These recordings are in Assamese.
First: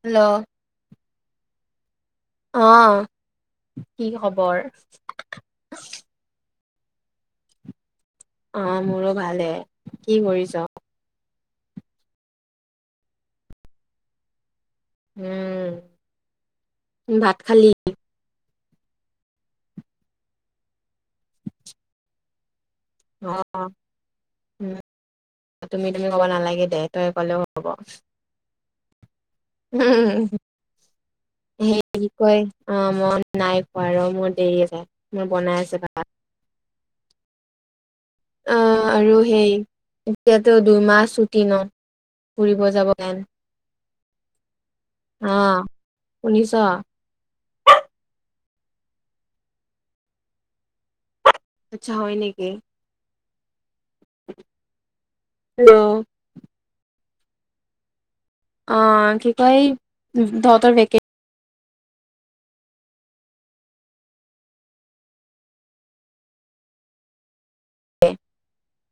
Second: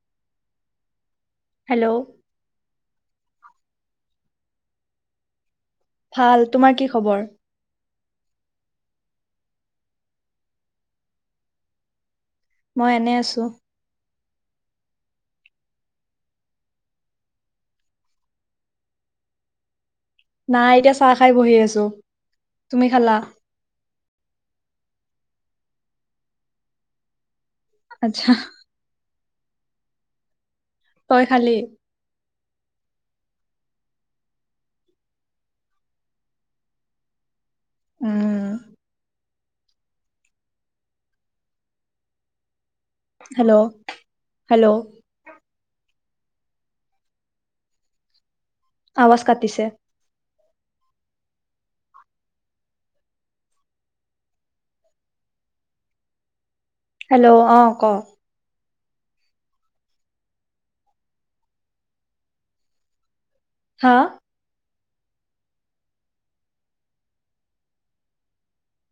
হেল্ল' হেল্ল' অ' কি খবৰ ভাল তোমাৰ কি খবৰ? অ' মোৰো ভালে কি কৰিছ? মই এনে আছোঁ উম ভাত খালি নাই এতিয়া চাহ খাই বহি আছোঁ। অ' উম তুমি তুমি ক'ব নালাগে দে তই ক'লে আচ্ছা উউম তই খালি সেই কি কয় অ' মই নাই খোৱা আৰু মোৰ দেৰি হৈছে মোৰ বনাই আছে ভাত উম অ' আৰু সেই এতিয়াতো দুইমাহ ছুটি ন ফুৰিব যাব প্লেন। হেল্ল', হেল্ল' অ', শুনিছ আৱাজ কাটিছে আচ্ছা হয় নেকি হেল্ল'? অ' ক'। অ' কি কয়? তহঁতৰ ভেকে হা?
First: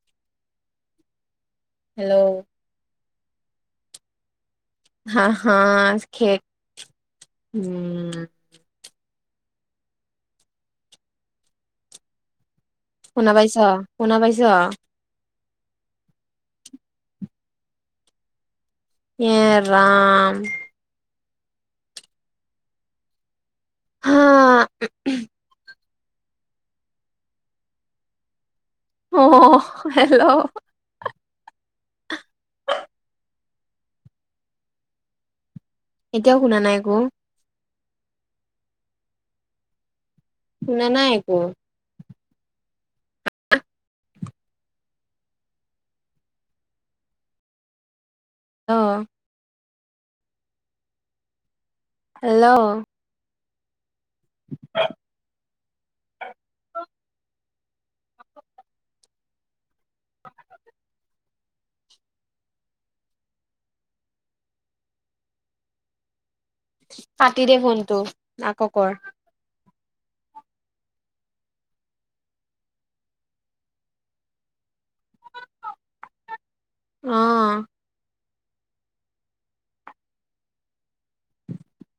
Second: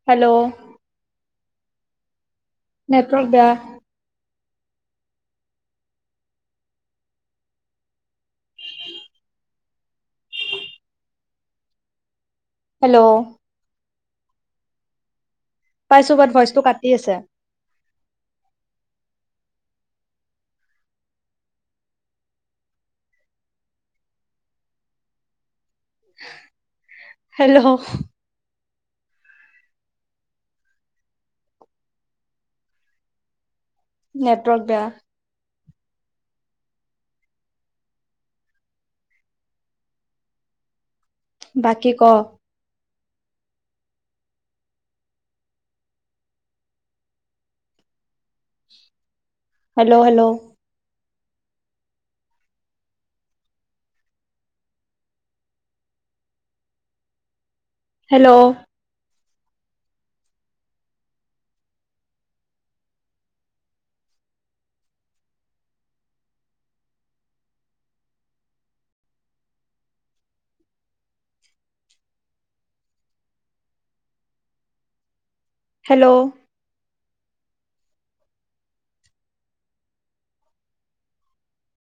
হেল্ল' হেল্ল' নেটৱৰ্ক বেয়া। হা- হা খেক উম। হেল্ল' শুনা পাইছা শুনা পাইছ? পাইছোঁ বাত ভইচটো কাটি আছে ইয়ে ৰাম হা। হেল্ল'? অ' হেল্ল' নেটৱৰ্ক বেয়া এতিয়াও শুনা নাই একো? শুনা নাই একো বাকী ক'? অ'। Hello'- hello? Hello [inaudible] hello? কাটি দে ফোনটো । আকৌ কৰ। হেল্ল'। অ